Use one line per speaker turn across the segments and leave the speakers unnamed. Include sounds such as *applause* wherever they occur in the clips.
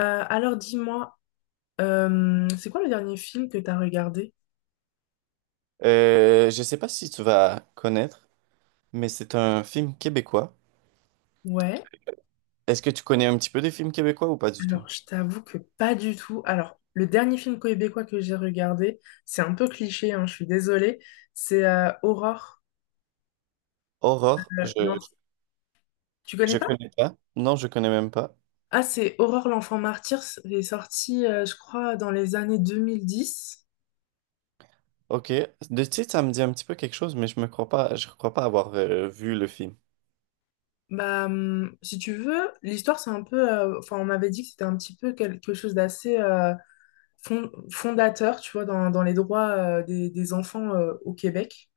Alors dis-moi, c'est quoi le dernier film que t'as regardé?
Je sais pas si tu vas connaître, mais c'est un film québécois.
Ouais,
Est-ce que tu connais un petit peu des films québécois ou pas du tout?
alors je t'avoue que pas du tout. Alors, le dernier film québécois que j'ai regardé, c'est un peu cliché, hein, je suis désolée, c'est Aurore.
Aurore,
le-
je,
l'enf- Tu connais
je
pas?
connais pas. Non, je connais même pas.
Ah, c'est Aurore l'enfant martyr, c'est sorti, je crois, dans les années 2010.
Ok. De titre, ça me dit un petit peu quelque chose, mais je crois pas avoir vu le film.
Bah, si tu veux, l'histoire, c'est un peu... Enfin, on m'avait dit que c'était un petit peu quelque chose d'assez... fondateur, tu vois, dans les droits des enfants au Québec.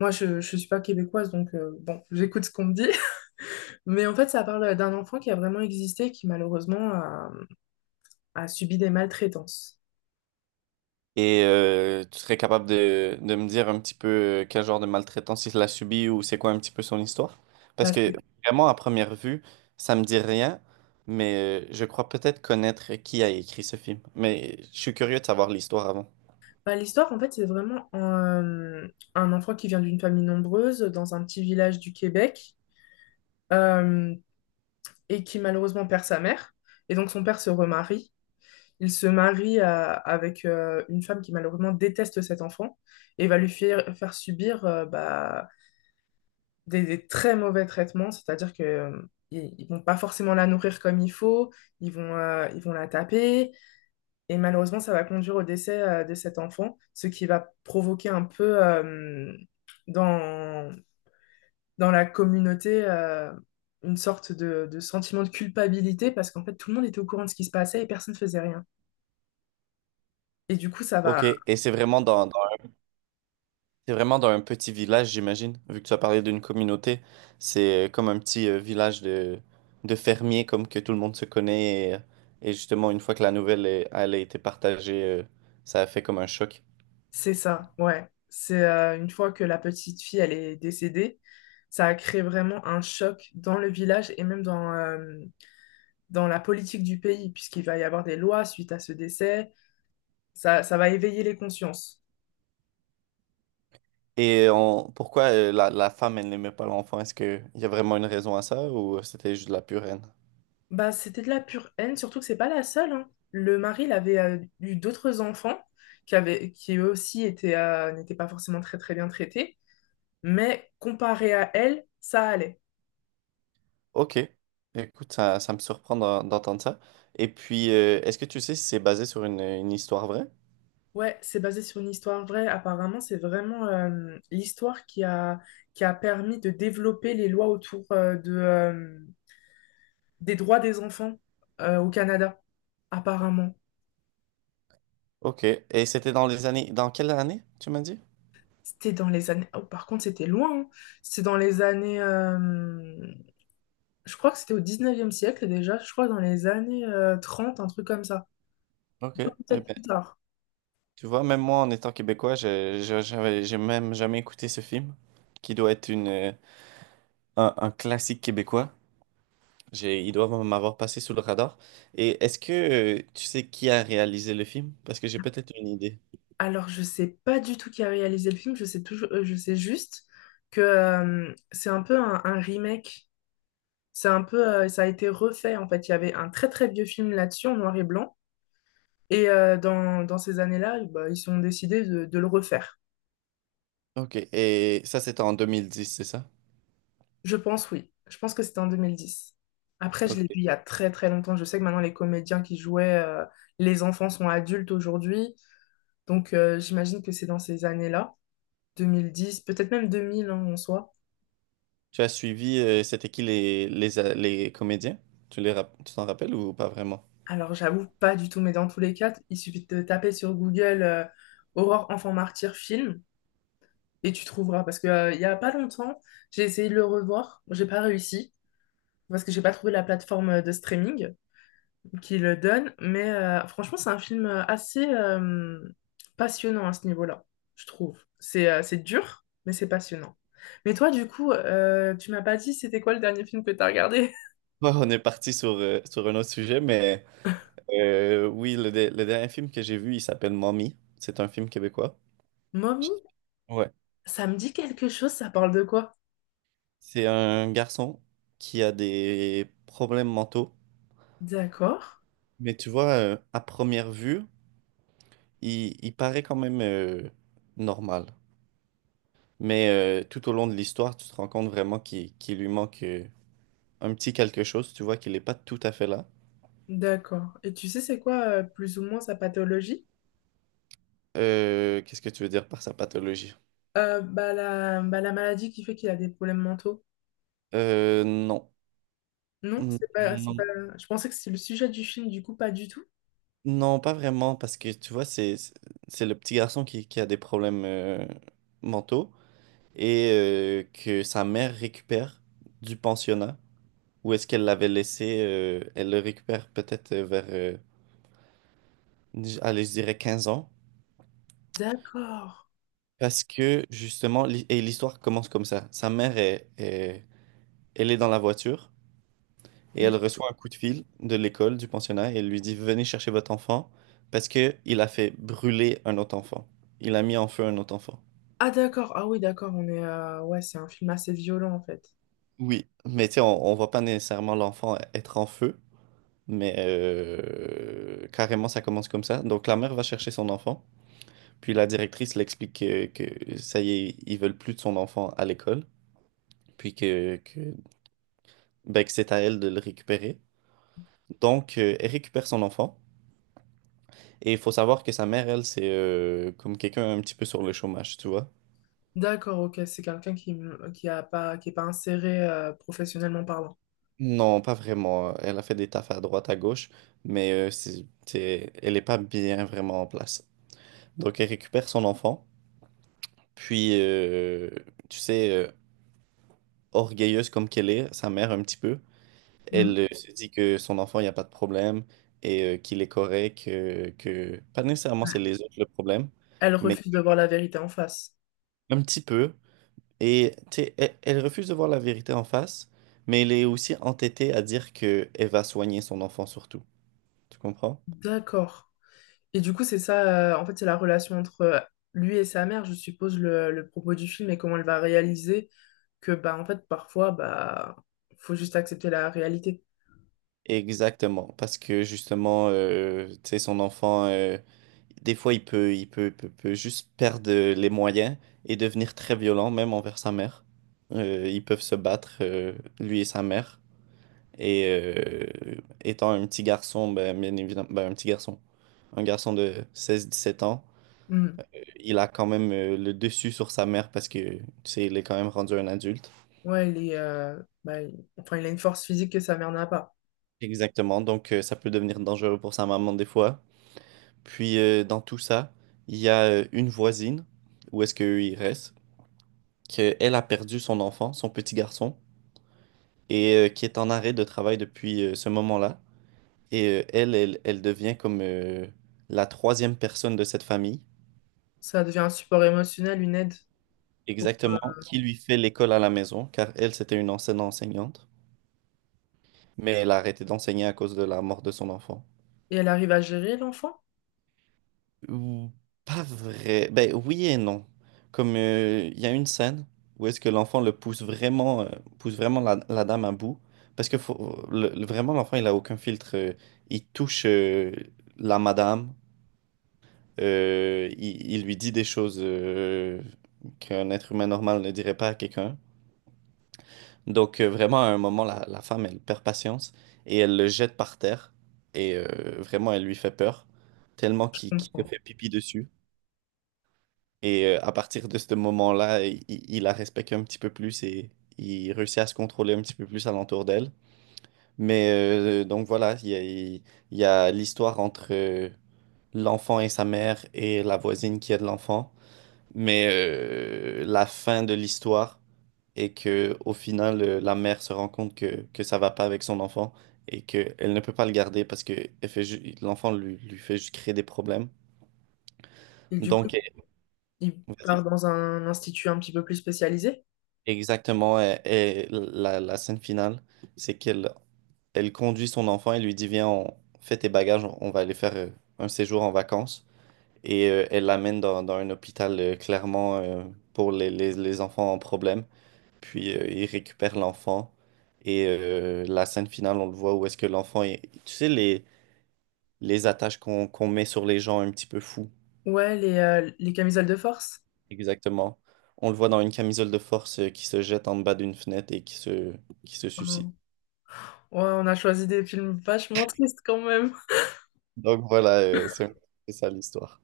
Moi, je ne suis pas québécoise, donc bon, *laughs* j'écoute ce qu'on me dit. *laughs* Mais en fait, ça parle d'un enfant qui a vraiment existé, qui malheureusement a subi des maltraitances.
Et tu serais capable de me dire un petit peu quel genre de maltraitance il a subi ou c'est quoi un petit peu son histoire?
Bah,
Parce que
c'est-
vraiment, à première vue, ça me dit rien, mais je crois peut-être connaître qui a écrit ce film. Mais je suis curieux de savoir l'histoire avant.
Bah, l'histoire, en fait, c'est vraiment un enfant qui vient d'une famille nombreuse, dans un petit village du Québec, euh, et qui malheureusement perd sa mère. Et donc, son père se remarie. Il se marie avec une femme qui malheureusement déteste cet enfant et va lui faire subir bah, des très mauvais traitements, c'est-à-dire que ils vont pas forcément la nourrir comme il faut, ils vont la taper et malheureusement ça va conduire au décès de cet enfant, ce qui va provoquer un peu dans, dans la communauté une sorte de sentiment de culpabilité parce qu'en fait tout le monde était au courant de ce qui se passait et personne ne faisait rien. Et du coup, ça va,
Ok, et c'est vraiment dans un petit village, j'imagine. Vu que tu as parlé d'une communauté, c'est comme un petit village de fermiers, comme que tout le monde se connaît. Et justement, une fois que elle a été partagée, ça a fait comme un choc.
c'est ça, ouais. C'est une fois que la petite fille, elle est décédée, ça a créé vraiment un choc dans le village et même dans, dans la politique du pays, puisqu'il va y avoir des lois suite à ce décès. Ça va éveiller les consciences.
Et pourquoi la femme, elle n'aimait pas l'enfant? Est-ce qu'il y a vraiment une raison à ça ou c'était juste de la pure haine?
Bah, c'était de la pure haine, surtout que c'est pas la seule, hein. Le mari, il avait eu d'autres enfants qui avaient, qui eux aussi étaient, n'étaient pas forcément très très bien traités, mais comparé à elle, ça allait.
Ok. Écoute, ça me surprend d'entendre ça. Et puis, est-ce que tu sais si c'est basé sur une histoire vraie?
Ouais, c'est basé sur une histoire vraie. Apparemment, c'est vraiment l'histoire qui a permis de développer les lois autour des droits des enfants au Canada. Apparemment.
Ok. Et c'était dans les années. Dans quelle année, tu m'as dit?
C'était dans les années... Oh, par contre, c'était loin, hein. C'était dans les années... je crois que c'était au 19e siècle déjà. Je crois dans les années 30, un truc comme ça.
Ok. Eh
Peut-être
ben,
plus tard.
tu vois, même moi, en étant québécois, j'ai même jamais écouté ce film, qui doit être un classique québécois. Ils doivent m'avoir passé sous le radar. Et est-ce que tu sais qui a réalisé le film? Parce que j'ai peut-être une idée.
Alors, je sais pas du tout qui a réalisé le film. Je sais toujours... je sais juste que c'est un peu un remake. C'est un peu, ça a été refait en fait. Il y avait un très très vieux film là-dessus en noir et blanc. Et dans, dans ces années-là, eh ben, ils ont décidé de le refaire.
Ok, et ça c'était en 2010, c'est ça?
Je pense, oui. Je pense que c'était en 2010. Après, je l'ai
Ok.
vu il y a très très longtemps. Je sais que maintenant, les comédiens qui jouaient, les enfants sont adultes aujourd'hui. Donc, j'imagine que c'est dans ces années-là, 2010, peut-être même 2000, hein, en soi.
Tu as suivi, c'était qui les comédiens? Tu t'en rappelles ou pas vraiment? *laughs*
Alors, j'avoue pas du tout, mais dans tous les cas, il suffit de taper sur Google Aurore enfant martyr film, et tu trouveras. Parce que, il y a pas longtemps, j'ai essayé de le revoir. Bon, j'ai pas réussi parce que j'ai pas trouvé la plateforme de streaming qui le donne. Mais franchement, c'est un film assez passionnant à ce niveau-là, je trouve. C'est dur, mais c'est passionnant. Mais toi, du coup, tu m'as pas dit c'était quoi le dernier film que t'as regardé?
Bon, on est parti sur un autre sujet, mais oui, le dernier film que j'ai vu, il s'appelle Mommy. C'est un film québécois.
*laughs* Mommy,
Ouais.
ça me dit quelque chose, ça parle de quoi?
C'est un garçon qui a des problèmes mentaux.
D'accord,
Mais tu vois, à première vue, il paraît quand même normal. Mais tout au long de l'histoire, tu te rends compte vraiment qu'il lui manque un petit quelque chose. Tu vois qu'il n'est pas tout à fait là.
d'accord. Et tu sais, c'est quoi plus ou moins sa pathologie?
Qu'est-ce que tu veux dire par sa pathologie?
La maladie qui fait qu'il a des problèmes mentaux.
Non.
Non,
Mm,
c'est
non,
pas... Je pensais que c'était le sujet du film, du coup, pas du tout.
non, pas vraiment, parce que tu vois, c'est le petit garçon qui a des problèmes mentaux et que sa mère récupère du pensionnat. Où est-ce qu'elle l'avait laissé? Elle le récupère peut-être vers, allez, je dirais 15 ans.
D'accord.
Parce que justement, et l'histoire commence comme ça. Sa mère elle est dans la voiture et
Hmm.
elle reçoit un coup de fil de l'école, du pensionnat, et elle lui dit, venez chercher votre enfant parce que il a fait brûler un autre enfant. Il a mis en feu un autre enfant.
Ah, d'accord. Ah oui, d'accord, on est... ouais, c'est un film assez violent, en fait.
Oui, mais tu sais, on voit pas nécessairement l'enfant être en feu, mais carrément ça commence comme ça. Donc la mère va chercher son enfant, puis la directrice l'explique que ça y est, ils veulent plus de son enfant à l'école, puis ben, que c'est à elle de le récupérer. Donc, elle récupère son enfant. Et il faut savoir que sa mère, elle, c'est comme quelqu'un un petit peu sur le chômage, tu vois.
D'accord, ok, c'est quelqu'un qui, mmh, qui est pas inséré professionnellement parlant.
Non, pas vraiment. Elle a fait des tafs à droite, à gauche, mais elle n'est pas bien vraiment en place. Donc, elle récupère son enfant. Puis, tu sais, orgueilleuse comme qu'elle est, sa mère un petit peu,
Hmm.
elle se dit que son enfant, il n'y a pas de problème et qu'il est correct, que pas nécessairement c'est les autres le problème,
Elle
mais
refuse de voir la vérité en face.
un petit peu. Et tu sais, elle refuse de voir la vérité en face, mais elle est aussi entêtée à dire que elle va soigner son enfant surtout. Tu comprends?
D'accord. Et du coup, c'est ça, en fait, c'est la relation entre lui et sa mère, je suppose, le propos du film et comment elle va réaliser que bah en fait parfois bah faut juste accepter la réalité.
Exactement, parce que justement, tu sais, son enfant, des fois, il peut juste perdre les moyens et devenir très violent, même envers sa mère. Ils peuvent se battre, lui et sa mère. Et étant un petit garçon, ben, bien évidemment, ben, un garçon de 16-17 ans,
Mm.
il a quand même le dessus sur sa mère parce que, tu sais, il est quand même rendu un adulte.
Ouais, il est enfin il a une force physique que sa mère n'a pas.
Exactement, donc ça peut devenir dangereux pour sa maman des fois. Puis dans tout ça, il y a une voisine, où est-ce qu'il reste, qu'elle a perdu son enfant, son petit garçon, et qui est en arrêt de travail depuis ce moment-là. Et elle devient comme la troisième personne de cette famille,
Ça devient un support émotionnel, une aide.
exactement, qui lui fait l'école à la maison, car elle, c'était une ancienne enseignante, mais elle a arrêté d'enseigner à cause de la mort de son enfant.
Et elle arrive à gérer l'enfant?
Ou- Pas vrai. Ben oui et non. Comme il y a une scène où est-ce que l'enfant le pousse vraiment la dame à bout. Parce que vraiment, l'enfant, il a aucun filtre. Il touche la madame. Il lui dit des choses qu'un être humain normal ne dirait pas à quelqu'un. Donc vraiment, à un moment, la femme, elle perd patience et elle le jette par terre. Et vraiment, elle lui fait peur. Tellement
Je
qu'il se
comprends.
fait pipi dessus. Et à partir de ce moment-là, il la respecte un petit peu plus et il réussit à se contrôler un petit peu plus alentour d'elle. Mais donc voilà, il y a l'histoire entre l'enfant et sa mère et la voisine qui aide l'enfant. Mais la fin de l'histoire est que au final, la mère se rend compte que ça va pas avec son enfant et qu'elle ne peut pas le garder parce que l'enfant lui fait juste créer des problèmes.
Et du coup,
Donc,
il part
vas-y.
dans un institut un petit peu plus spécialisé.
Exactement. Et la scène finale, c'est qu'elle elle conduit son enfant et lui dit, viens, on fait tes bagages, on va aller faire un séjour en vacances. Et elle l'amène dans un hôpital clairement pour les enfants en problème. Puis il récupère l'enfant. Et la scène finale, on le voit où est-ce que l'enfant est. Tu sais, les attaches qu'on met sur les gens un petit peu fous.
Ouais, les camisoles de force.
Exactement. On le voit dans une camisole de force qui se jette en bas d'une fenêtre et qui se suicide.
Euh, Ouais, on a choisi des films vachement tristes quand même.
Donc voilà, c'est un peu ça l'histoire.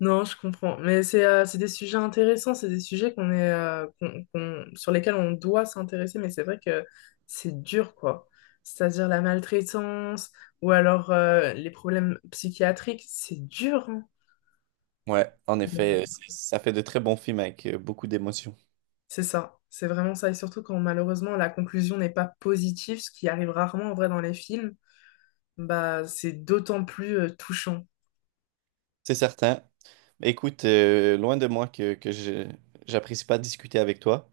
Non, je comprends. Mais c'est des sujets intéressants, c'est des sujets qu'on est, qu'on- qu'on- sur lesquels on doit s'intéresser, mais c'est vrai que c'est dur, quoi. C'est-à-dire la maltraitance ou alors les problèmes psychiatriques, c'est dur, hein.
Ouais, en
Mais
effet, ça fait de très bons films avec beaucoup d'émotions.
c'est ça, c'est vraiment ça. Et surtout quand malheureusement la conclusion n'est pas positive, ce qui arrive rarement en vrai dans les films, bah c'est d'autant plus touchant.
C'est certain. Écoute, loin de moi que je j'apprécie pas discuter avec toi,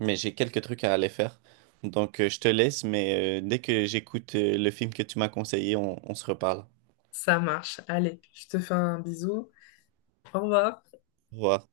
mais j'ai quelques trucs à aller faire. Donc je te laisse, mais dès que j'écoute le film que tu m'as conseillé, on se reparle.
Ça marche. Allez, je te fais un bisou. Au revoir.
Au revoir.